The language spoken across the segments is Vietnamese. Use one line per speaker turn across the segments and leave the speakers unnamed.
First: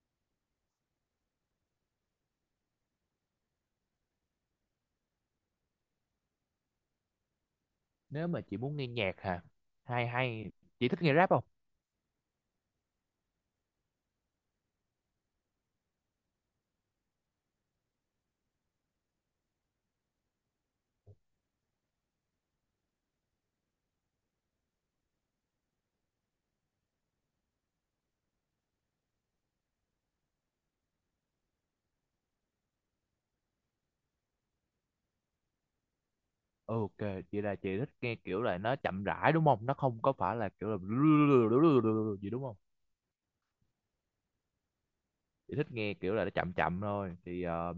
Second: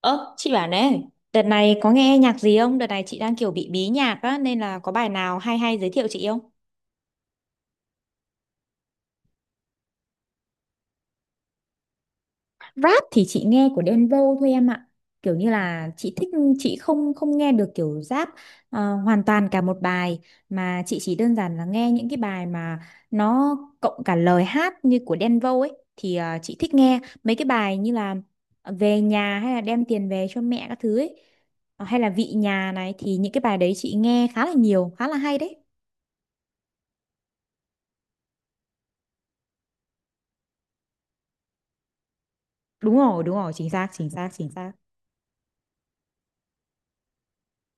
Ơ, chị bảo này, đợt này có nghe nhạc gì không? Đợt này chị đang kiểu bị bí nhạc á, nên là có bài nào hay hay giới thiệu chị không?
Nếu mà chị muốn nghe nhạc hả, hay hay chị thích nghe rap không?
Rap thì chị nghe của Đen Vâu thôi em ạ. Kiểu như là chị thích, chị không không nghe được kiểu rap hoàn toàn cả một bài, mà chị chỉ đơn giản là nghe những cái bài mà nó cộng cả lời hát như của Đen Vâu ấy thì chị thích nghe mấy cái bài như là về nhà hay là đem tiền về cho mẹ các thứ ấy. Ờ, hay là vị nhà này thì những cái bài đấy chị nghe khá là nhiều, khá là hay đấy.
Ok, chị là chị thích nghe kiểu là nó chậm rãi đúng không, nó không có phải là kiểu là gì đúng không?
Đúng rồi, đúng rồi, chính xác, chính xác, chính xác.
Chị thích nghe kiểu là nó chậm chậm thôi thì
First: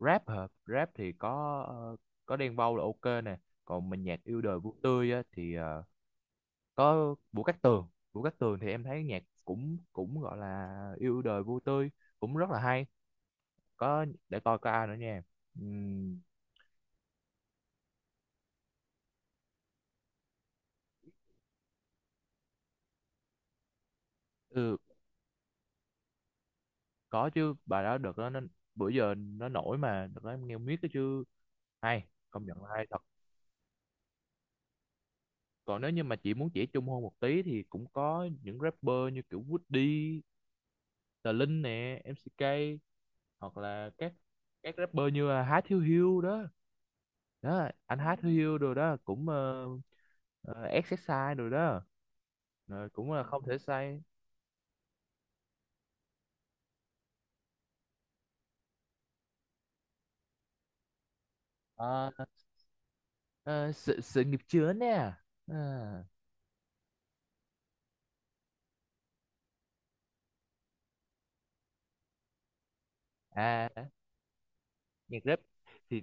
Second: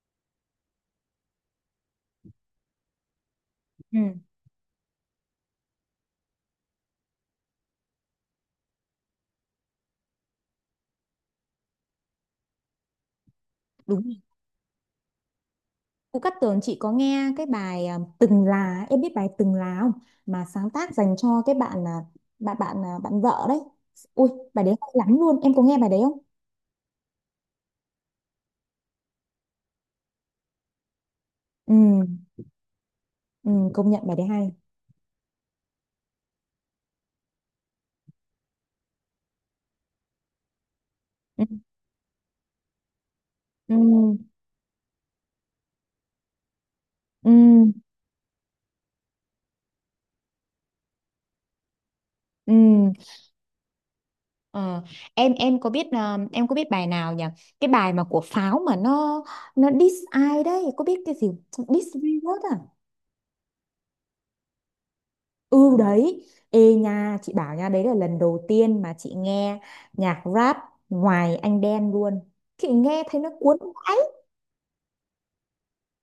rap hả? Rap thì có có Đen Vâu là ok nè. Còn
Ừ.
mình nhạc yêu đời vui tươi á, thì có Vũ Cát Tường. Vũ Cát Tường thì em thấy nhạc cũng cũng gọi là yêu đời vui tươi, cũng rất là hay.
Đúng
Có
rồi.
để coi có ai nữa nha.
Vũ
Ừm,
Cát Tường chị có nghe cái bài Từng Là, em biết bài Từng Là không, mà sáng tác dành cho cái bạn vợ đấy. Ui bài đấy
ừ,
hay lắm luôn, em có nghe bài đấy không?
có chứ, bài đó được đó, nó bữa giờ nó nổi mà, được đó, em nghe miết cái chứ.
Ừ,
Hay, công nhận là hay thật.
ừ công nhận bài đấy hay.
Còn nếu như mà chị muốn chỉ chung hơn một tí thì cũng có những rapper như kiểu Woody, Tờ
Ừ
Linh nè, MCK, hoặc
ừ
là các rapper như là Há Thiếu Hiếu đó,
ừ,
đó anh Há Thiếu Hiếu rồi đó, cũng exercise rồi đó,
ừ.
rồi cũng là không thể sai.
Ờ, em có biết em có biết bài nào nhỉ, cái bài mà của Pháo mà nó diss ai đấy, có biết cái gì, diss
Ờ,
virus à?
ờ, sự sự nghiệp chướng nè.
Ừ
Ờ,
đấy, ê nha, chị bảo nha, đấy là lần đầu tiên mà chị nghe nhạc rap ngoài anh đen luôn. Chị nghe thấy nó cuốn
à
vãi.
nhạc rap thì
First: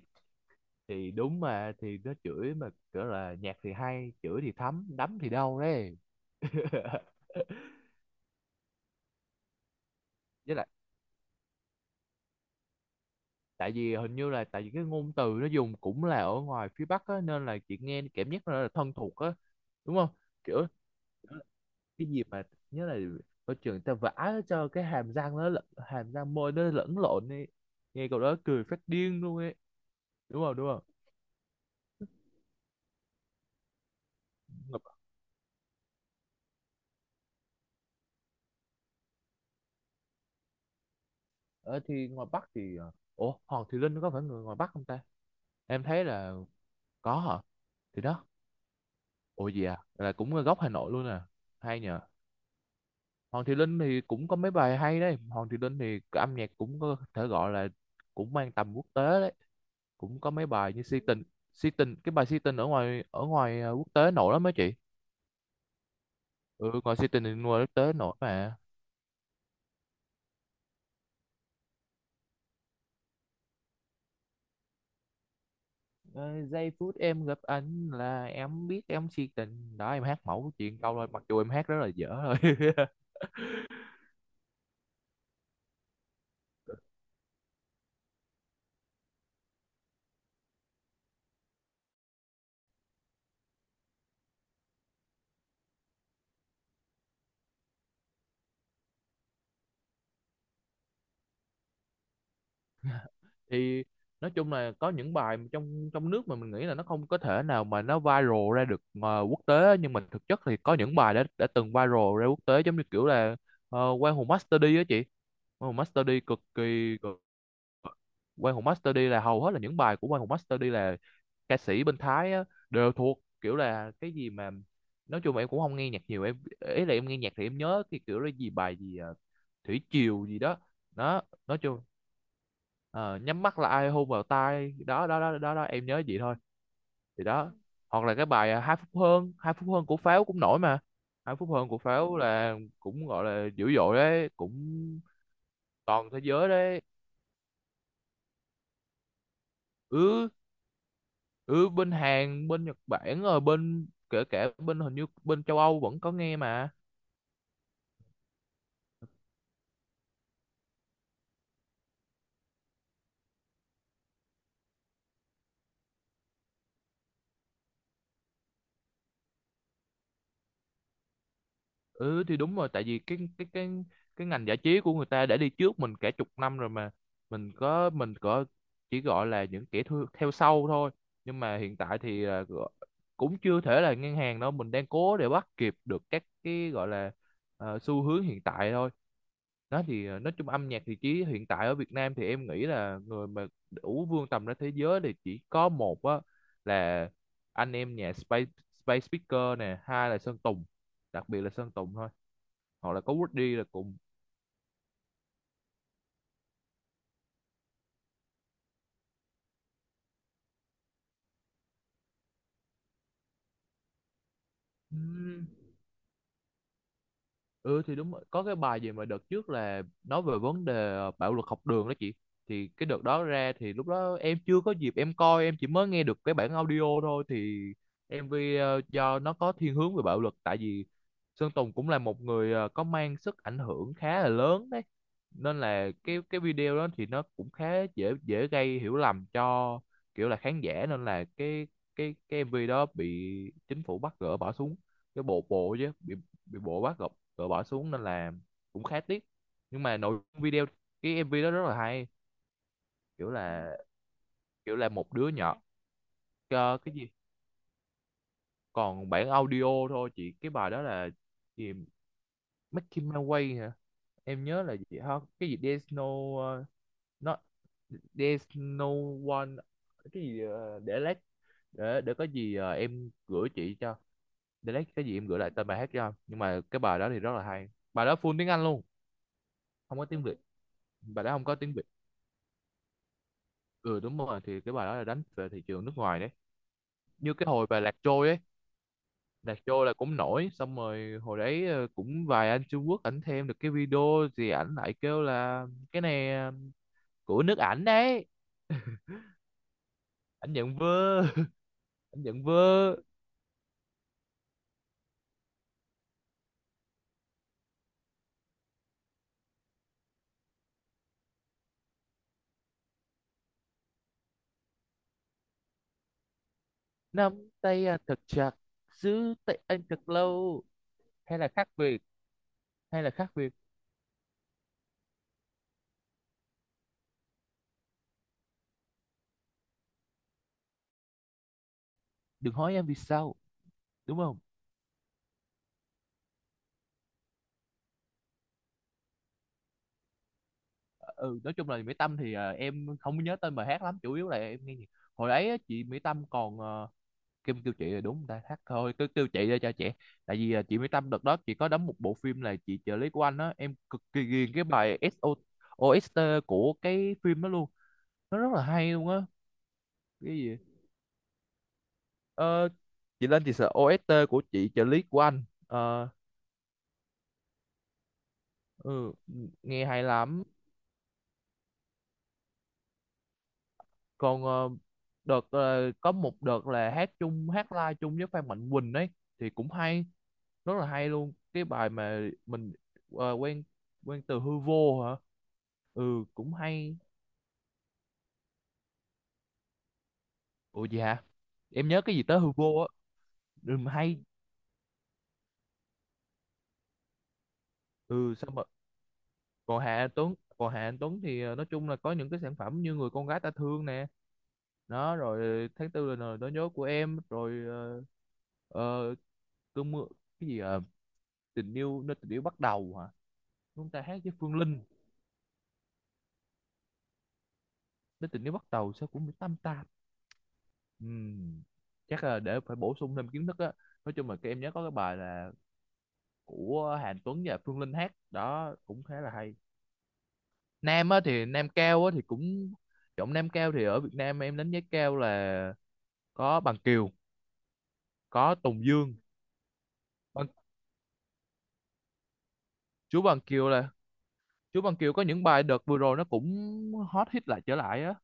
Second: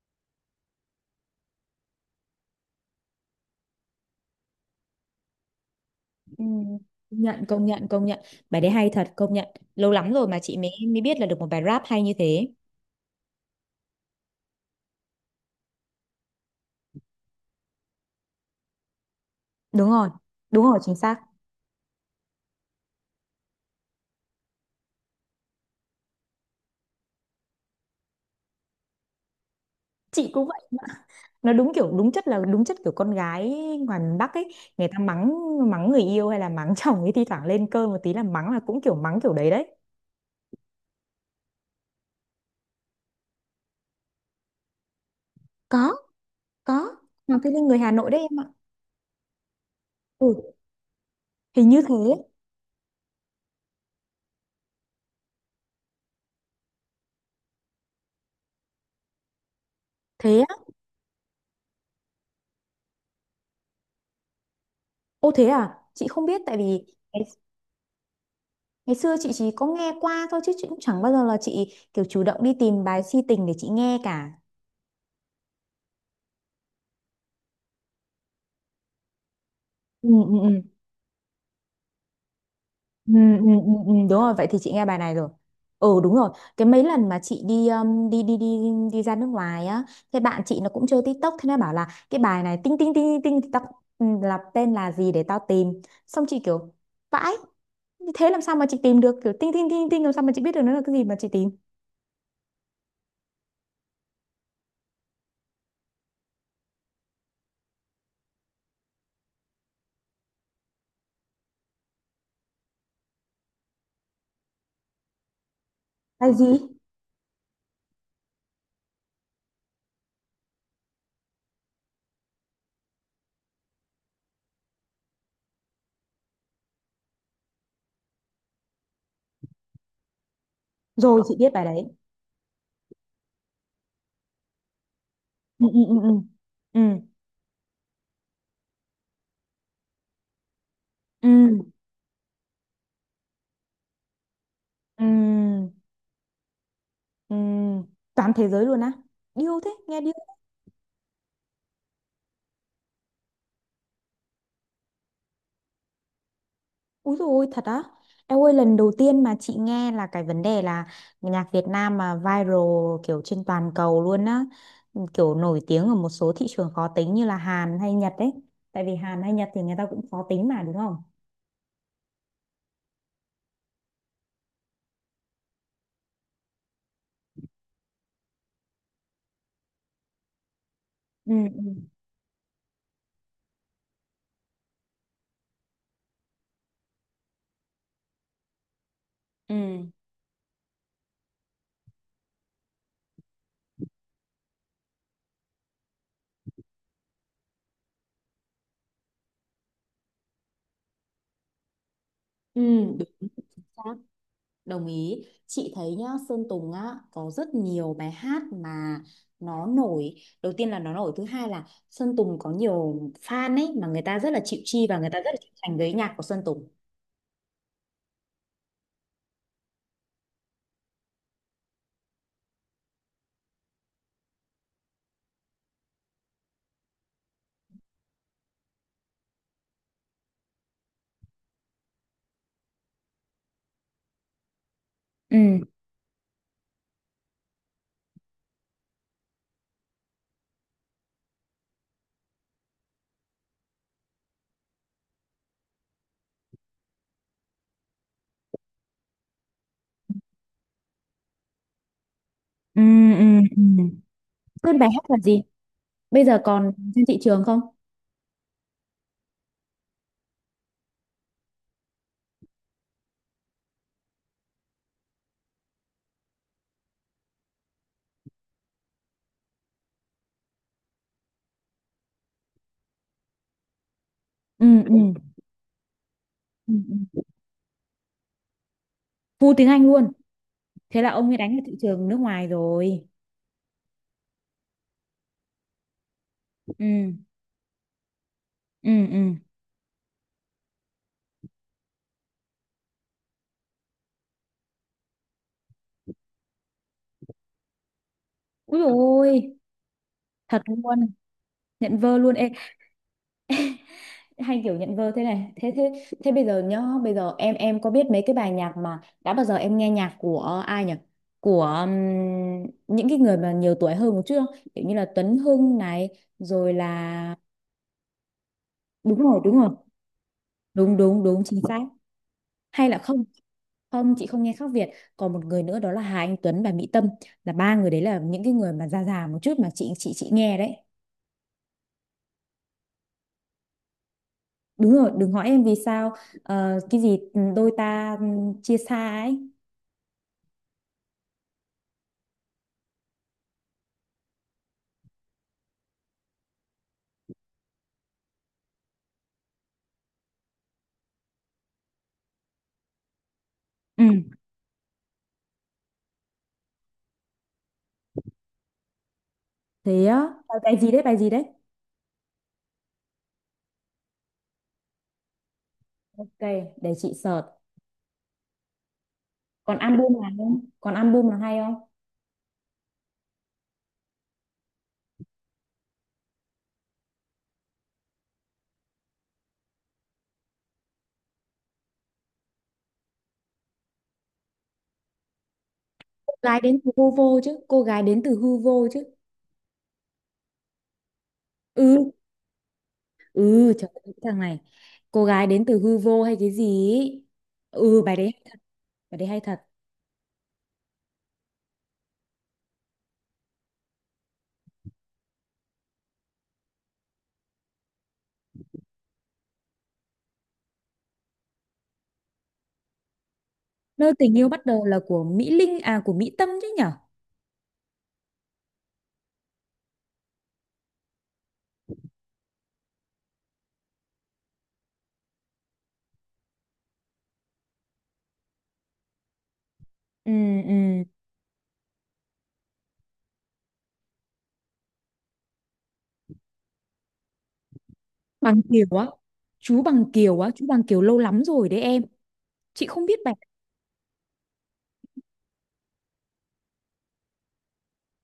đúng mà, thì nó chửi mà, kiểu là nhạc thì hay, chửi thì thấm đấm thì đau đấy.
Ừ. Công nhận, công nhận, công nhận, bài đấy hay thật công nhận, lâu lắm rồi mà
Với
chị
lại
mới mới biết là được một bài rap hay như thế.
tại vì hình như là tại vì cái ngôn từ nó dùng cũng là ở ngoài phía Bắc á, nên là chị nghe cảm giác nó là thân thuộc á,
Đúng
đúng
rồi,
không?
đúng
Kiểu
rồi, chính xác.
cái gì mà, nhớ là ở trường người ta vả cho cái hàm răng nó hàm răng môi nó lẫn lộn đi, nghe cậu đó cười phát điên luôn ấy,
Chị
đúng
cũng
không
vậy.
đúng không?
Nó đúng kiểu, đúng chất, là đúng chất kiểu con gái ngoài miền Bắc ấy. Người ta mắng mắng người yêu hay là mắng chồng ấy, thi thoảng lên cơn một tí là mắng, là cũng kiểu mắng kiểu đấy đấy.
Ở thì ngoài Bắc thì ủa Hoàng Thùy Linh có phải người ngoài Bắc không ta, em
Có,
thấy là
có.
có hả?
Hoàng Thùy Linh người Hà
Thì
Nội đấy
đó.
em ạ.
Ủa gì à? Là cũng
Ừ,
gốc Hà Nội luôn à.
hình
Hay
như
nhờ.
thế.
Hoàng Thùy Linh thì cũng có mấy bài hay đấy. Hoàng Thùy Linh thì âm nhạc cũng có thể gọi là cũng mang tầm quốc tế đấy. Cũng có
Thế
mấy
á?
bài như Si Tình, Si Tình, cái bài Si Tình ở quốc tế nổi lắm mấy chị.
Ô thế à? Chị không biết, tại
Ừ,
vì
ngoài Si
ngày,
Tình thì ngoài quốc tế nổi mà.
ngày xưa chị chỉ có nghe qua thôi, chứ chị cũng chẳng bao giờ là chị kiểu chủ động đi tìm bài si tình để chị nghe cả.
Ờ, giây phút em gặp anh là em biết em si tình đó, em
Ừ,
hát
ừ,
mẫu
ừ.
chuyện câu thôi, mặc dù em hát rất là dở thôi.
Ừ, ừ, ừ, ừ, đúng rồi, vậy thì chị nghe bài này rồi. Ừ đúng rồi, cái mấy lần mà chị đi đi đi đi đi ra nước ngoài á, thế bạn chị nó cũng chơi TikTok, thế nó bảo là cái bài này tinh tinh tinh tinh tinh tao, ừ, là tên là gì để tao tìm. Xong chị kiểu vãi, thế làm sao mà chị tìm được kiểu tinh tinh tinh tinh, làm sao mà chị biết được nó là cái gì mà chị tìm.
Thì nói chung là có những bài mà trong trong nước mà mình nghĩ là nó không có thể nào mà nó viral ra được quốc tế, nhưng mà thực chất thì có những bài đã từng viral ra quốc tế, giống như kiểu là Quang Hùng Master D á chị. Quang Hùng Master D
Bài
cực
gì?
kỳ Quang Hùng Master D là hầu hết là những bài của Quang Hùng Master D là ca sĩ bên Thái á, đều thuộc kiểu là cái gì mà, nói chung là em cũng không nghe nhạc nhiều em, ý là em nghe nhạc thì em nhớ cái kiểu là gì, bài gì thủy triều gì đó
Rồi
đó.
chị biết
Nói
bài
chung
đấy.
ờ, nhắm mắt là ai hôn vào tai đó đó đó đó đó,
Ừ ừ
em nhớ
ừ
vậy thôi.
ừ.
Thì đó, hoặc là cái bài hai phút hơn, hai phút hơn của Pháo cũng nổi mà.
Ừ
Hai phút
ừ
hơn của Pháo là cũng gọi là dữ dội đấy, cũng
ừ.
toàn thế giới đấy.
Ừ. Toàn thế giới luôn á. Điêu thế, nghe điêu.
Ừ, ừ bên Hàn bên Nhật Bản rồi bên kể cả bên hình như bên châu Âu vẫn có nghe mà.
Úi dồi ôi, thật á. Em ơi lần đầu tiên mà chị nghe là cái vấn đề là nhạc Việt Nam mà viral kiểu trên toàn cầu luôn á. Kiểu nổi tiếng ở một số thị trường khó tính như là Hàn hay Nhật ấy. Tại vì Hàn hay Nhật thì người ta cũng khó tính mà đúng không?
Ừ thì đúng rồi, tại vì cái ngành giải trí của người ta đã đi trước mình cả chục năm rồi mà, mình có chỉ gọi là những kẻ thu, theo sau thôi.
Ừ
Nhưng mà
ừ
hiện tại thì cũng chưa thể là ngang hàng đâu, mình đang cố để bắt kịp được các cái gọi là xu hướng hiện tại thôi. Đó
ừ.
thì nói chung âm nhạc thì chỉ hiện tại ở Việt Nam thì em nghĩ là người mà đủ vươn tầm ra thế giới thì chỉ có một á, là anh em nhà Space, Space Speaker nè, hai là Sơn Tùng, đặc biệt là Sơn Tùng thôi, hoặc
Ừ.
là có Woody là cùng.
Đúng. Đồng ý, chị thấy nhá, Sơn Tùng á có rất nhiều bài hát mà nó nổi. Đầu tiên là nó nổi, thứ hai là Sơn Tùng có nhiều fan ấy, mà người ta rất là chịu chi
Ừ.
và người ta rất là chịu thành với nhạc của Sơn Tùng.
Ừ thì đúng rồi. Có cái bài gì mà đợt trước là nói về vấn đề bạo lực học đường đó chị. Thì cái đợt đó ra thì lúc đó em chưa có dịp em coi, em chỉ mới nghe được cái bản audio thôi thì MV do nó có thiên hướng về bạo lực, tại vì Sơn Tùng cũng là một người có mang sức ảnh hưởng khá là lớn đấy.
Ừ
Nên là cái video đó thì nó cũng khá dễ dễ gây hiểu lầm cho kiểu là khán giả, nên là cái em MV đó bị chính phủ bắt gỡ bỏ xuống, cái bộ bộ chứ bị bộ bắt gỡ bỏ xuống, nên là cũng khá tiếc. Nhưng mà nội dung video, cái MV đó rất là hay,
ừ
kiểu
ừ ừ.
là kiểu
Sơn bài
là
hát
một
là
đứa
gì,
nhỏ.
bây giờ còn
Ờ, cái
trên
gì,
thị trường không?
còn bản audio thôi chị. Cái bài đó là gì, Make My Way hả? Em nhớ là gì hả, cái gì, There's no uh, not, There's no one, cái gì để lát, để có gì em gửi chị cho,
Ừ
để lát
ừ
cái gì em gửi lại tên bài hát cho. Nhưng mà
ừ
cái bài đó thì
ừ.
rất là hay, bài đó full tiếng Anh luôn,
Full tiếng Anh
không có
luôn,
tiếng Việt,
thế là
bài
ông
đó
ấy
không
đánh
có
vào
tiếng
thị
Việt.
trường nước ngoài rồi.
Ừ đúng rồi, thì cái bài đó là đánh về thị trường nước ngoài đấy,
Ừ
như cái hồi bài Lạc Trôi ấy.
ừ ừ.
Lạc Trôi là cũng nổi, xong rồi hồi đấy cũng vài anh Trung Quốc ảnh thêm được cái video gì, ảnh lại kêu là cái này của nước ảnh đấy,
Ui ôi,
ảnh
thật
nhận
luôn,
vơ.
nhận vơ
Ảnh
luôn.
nhận
Ê,
vơ
hay kiểu nhận vơ thế này thế thế, thế bây giờ nhá, bây giờ em có biết mấy cái bài nhạc mà đã bao giờ em nghe nhạc của ai nhỉ, của những cái người mà nhiều tuổi hơn một chút không, kiểu như là Tuấn Hưng này, rồi là
nắm tay anh thật chặt,
đúng
giữ
rồi, đúng
tay
rồi,
anh thật lâu,
đúng đúng
hay
đúng
là
chính
khác
xác.
biệt,
Hay là
hay là
không?
khác biệt,
Không, chị không nghe khác Việt. Còn một người nữa đó là Hà Anh Tuấn và Mỹ Tâm, là ba người đấy là những cái người mà già già một chút mà chị nghe đấy.
đừng hỏi em vì sao đúng không.
Đúng rồi, đừng hỏi em vì sao. Ờ, cái gì, đôi ta chia xa ấy.
Ừ nói chung là Mỹ Tâm thì em không nhớ tên bài hát lắm, chủ yếu là em nghe nhạc hồi đấy á, chị Mỹ Tâm còn kim kêu chị là đúng người ta thắt thôi cứ kêu chị ra cho chị, tại vì chị Mỹ Tâm đợt đó chị có đóng một bộ phim là chị trợ lý của anh á, em cực kỳ
Ừ
ghiền cái bài SO OST của cái phim đó luôn, nó rất là hay luôn á.
thế á,
Cái gì
bài bài gì đấy, bài gì đấy?
ờ, chị lên chị sợ OST của chị trợ lý của anh. Ờ,
Ok để chị search.
ừ,
Còn
nghe hay
album là
lắm.
không, còn album là hay không?
Còn có một đợt là hát chung, hát live chung với Phan Mạnh Quỳnh ấy thì cũng hay, rất là hay luôn, cái bài mà mình ờ, quen quen từ hư vô hả. Ừ
Cô
cũng
gái đến từ
hay.
hư vô chứ, cô gái đến từ hư vô chứ.
Ủa dạ, em nhớ
Ừ,
cái gì tới hư vô á.
ừ
Ừ,
trời
mà
ơi, cái
hay.
thằng này, cô gái đến từ hư vô hay cái gì ý. Ừ bài đấy,
Ừ sao mà.
bài đấy hay thật.
Còn Hạ Anh Tuấn thì nói chung là có những cái sản phẩm như người con gái ta thương nè. Đó rồi tháng tư là lời nói nhớ của em, rồi ờ, cơn mưa, cái gì tình yêu, nơi tình yêu bắt đầu hả, chúng ta
Nơi
hát với
tình yêu
Phương
bắt
Linh.
đầu là của Mỹ Linh à, của Mỹ Tâm chứ nhở?
Nơi tình yêu bắt đầu sao cũng tam ta. Ừm, chắc là để phải bổ sung thêm kiến thức á, nói chung là cái em nhớ có cái bài là của Hàn Tuấn và Phương Linh hát đó cũng khá là hay.
Ừ ừ.
Nam á thì Nam Cao á thì cũng, giọng Nam Cao thì ở Việt Nam em đánh giá cao là có Bằng Kiều, có
Bằng
Tùng
Kiều á,
Dương.
chú Bằng Kiều
Bằng,
á, chú Bằng Kiều lâu lắm rồi đấy em, chị không biết
chú
bài,
Bằng Kiều là, chú Bằng Kiều có những bài đợt vừa rồi nó cũng hot hit lại trở lại á,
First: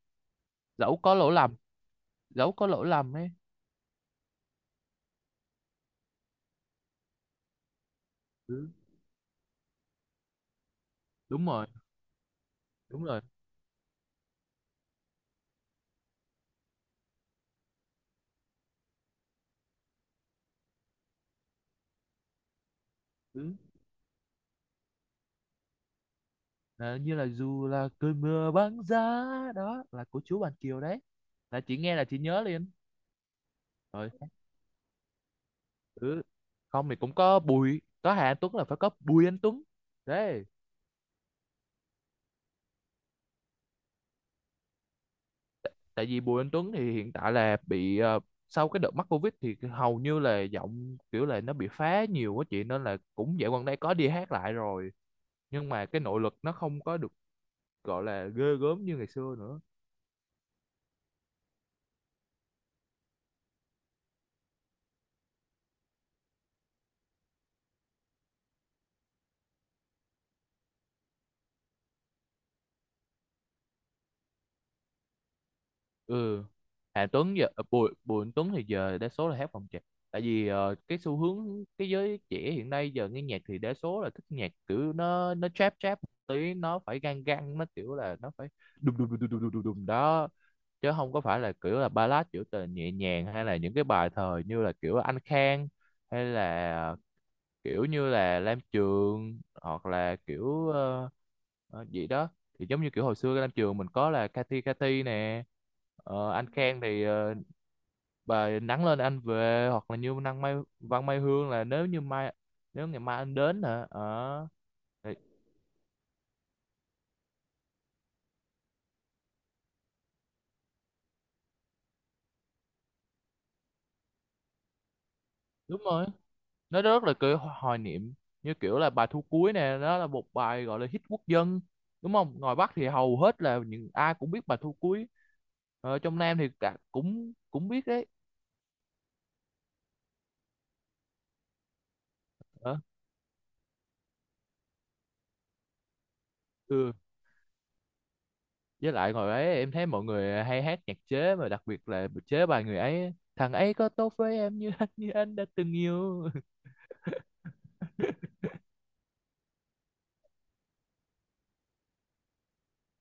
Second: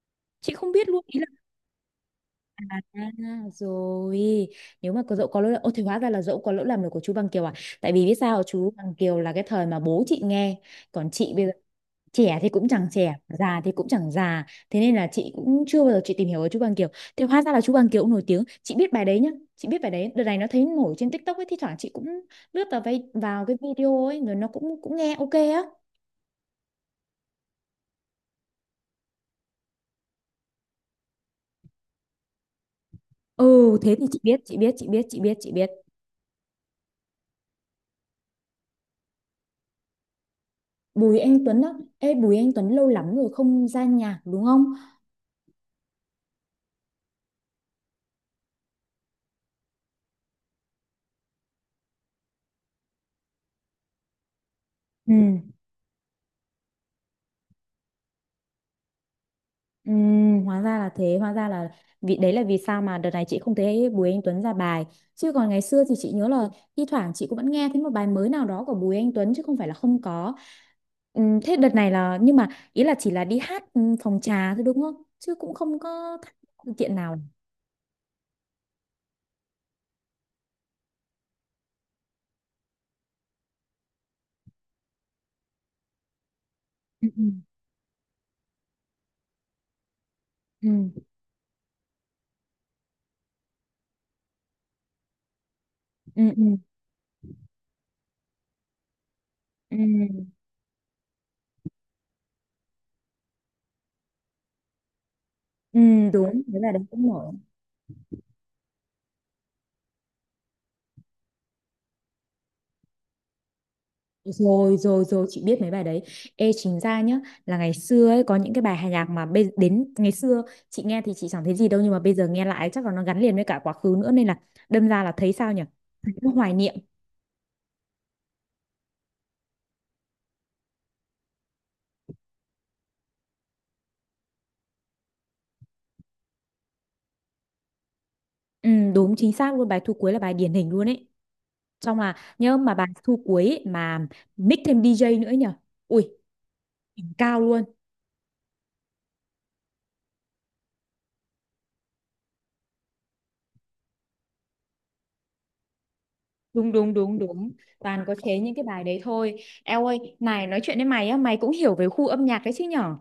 chị không biết
dẫu
luôn
có
ý là.
lỗi lầm, dẫu có
À,
lỗi lầm ấy.
rồi nếu mà có dẫu có lỗi là ô thì hóa ra là dẫu có lỗi làm được của chú Bằng Kiều à. Tại vì biết sao,
Ừ,
chú Bằng Kiều là cái thời mà bố chị nghe, còn chị bây
đúng
giờ
rồi
trẻ thì cũng chẳng
đúng
trẻ,
rồi.
già thì cũng chẳng già, thế nên là chị cũng chưa bao giờ chị tìm hiểu về chú Bằng Kiều. Thì hóa ra là chú Bằng Kiều cũng nổi tiếng, chị biết bài đấy nhá, chị biết bài đấy, đợt này nó thấy nổi trên TikTok ấy, thi thoảng chị cũng lướt vào
Ừ.
cái video ấy, rồi nó cũng cũng nghe ok á.
Ờ, như là dù là cơn mưa băng giá, đó là của chú Bàn Kiều đấy, là chị nghe là chị nhớ liền.
Ừ thế thì
Rồi
chị biết chị biết chị biết chị biết chị biết
ừ. Không thì cũng có Bùi có Hà Anh Tuấn là phải có Bùi Anh Tuấn đấy.
Bùi Anh Tuấn á, ê Bùi Anh Tuấn lâu lắm rồi không ra nhạc đúng không?
Tại vì Bùi Anh Tuấn thì hiện tại là bị sau cái đợt mắc Covid thì hầu như là giọng kiểu là nó bị phá nhiều quá chị, nên là cũng dạo gần đây có đi hát lại rồi,
Ừ.
nhưng mà cái nội lực nó không có được gọi là ghê gớm như ngày xưa nữa.
Ừ, hóa ra là thế, hóa ra là vì đấy là vì sao mà đợt này chị không thấy Bùi Anh Tuấn ra bài, chứ còn ngày xưa thì chị nhớ là thi thoảng chị cũng vẫn nghe thấy một bài mới nào đó của Bùi Anh Tuấn chứ không phải là không có. Ừ, thế đợt này là, nhưng mà ý là chỉ là đi hát phòng trà thôi đúng không, chứ cũng không có tham
Ừ
gia sự kiện
Hà
nào?
Tuấn giờ ờ, Bùi Bùi Anh Tuấn thì giờ đa số là hát phòng trà, tại vì cái xu hướng cái giới trẻ hiện nay giờ nghe nhạc thì đa số là thích nhạc kiểu nó trap trap một tí, nó phải
Ừ,
gan gan nó kiểu là nó phải đùng đùng đùng đùng đùng đùng đùng đó, chứ
ừ,
không có phải là kiểu là ballad kiểu tờ nhẹ nhàng, hay là những cái bài thời như là kiểu Anh Khang, hay
ừ, ừ,
là kiểu như là lam trường,
ừ,
hoặc là
ừ,
kiểu gì đó, thì giống như kiểu hồi xưa lam trường mình có là Cathy Cathy nè.
ừ,
Ờ,
đúng,
anh
thế là
Khang
đấy
thì
cũng nổi.
bà nắng lên anh về, hoặc là như năng Mai Văn Mai Hương là nếu như mai, nếu ngày mai anh đến hả ờ
Rồi rồi
thì-
rồi chị biết mấy bài đấy. Ê chính ra nhá, là ngày xưa ấy có những cái bài nhạc mà đến ngày xưa chị nghe thì chị chẳng thấy gì đâu, nhưng mà bây giờ nghe lại chắc là nó gắn liền với cả quá khứ nữa, nên là đâm ra là thấy sao nhỉ,
đúng rồi,
nó hoài niệm.
nó rất là kiểu hoài niệm, như kiểu là bài Thu Cuối nè, đó là một bài gọi là hit quốc dân đúng không, ngoài Bắc thì hầu hết là những ai cũng biết bài Thu Cuối, trong Nam thì cả cũng cũng biết đấy.
Ừ, đúng chính xác luôn, bài thu cuối là bài điển hình luôn ấy, xong là nhớ mà
Ờ.
bài thu cuối ấy, mà mix thêm DJ nữa ấy nhỉ, ui
Ừ.
đỉnh cao luôn.
Với lại hồi ấy em thấy mọi người hay hát nhạc chế, mà đặc biệt là chế bài người ấy thằng ấy có tốt với em như anh như anh đã từng yêu.
Đúng đúng đúng đúng, toàn có chế những cái bài đấy thôi. Eo ơi này, nói chuyện với mày á, mày cũng hiểu về khu âm nhạc đấy chứ nhở?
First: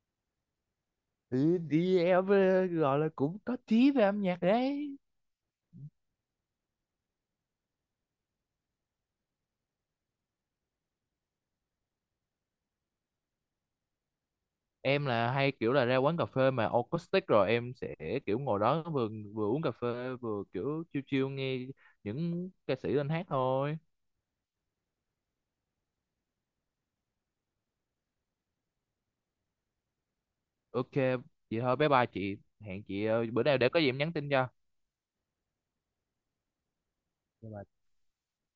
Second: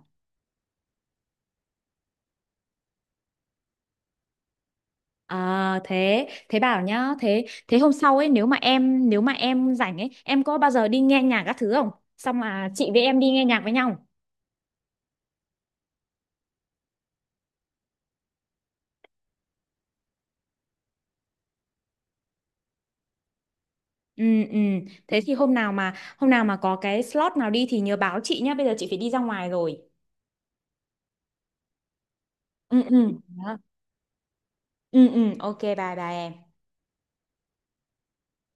Ừ, thì em gọi là cũng có tí về âm nhạc đấy.
À thế, thế bảo nhá, thế thế hôm sau ấy nếu mà em, nếu mà em rảnh ấy, em có bao giờ đi nghe nhạc các thứ không? Xong là chị với em đi nghe nhạc với nhau.
Em là hay kiểu là ra quán cà phê mà acoustic rồi em sẽ kiểu ngồi đó vừa, vừa uống cà phê, vừa kiểu chill chill nghe những ca sĩ lên hát thôi.
Ừ ừ, thế thì hôm nào mà có cái slot nào đi thì nhớ báo chị nhá, bây giờ chị phải đi ra ngoài rồi.
Ok, vậy thôi bye bye chị,
Ừ
hẹn chị
ừ.
bữa
Đó.
nào để có gì em nhắn tin cho.
Ừ ừ, ok bye bye em.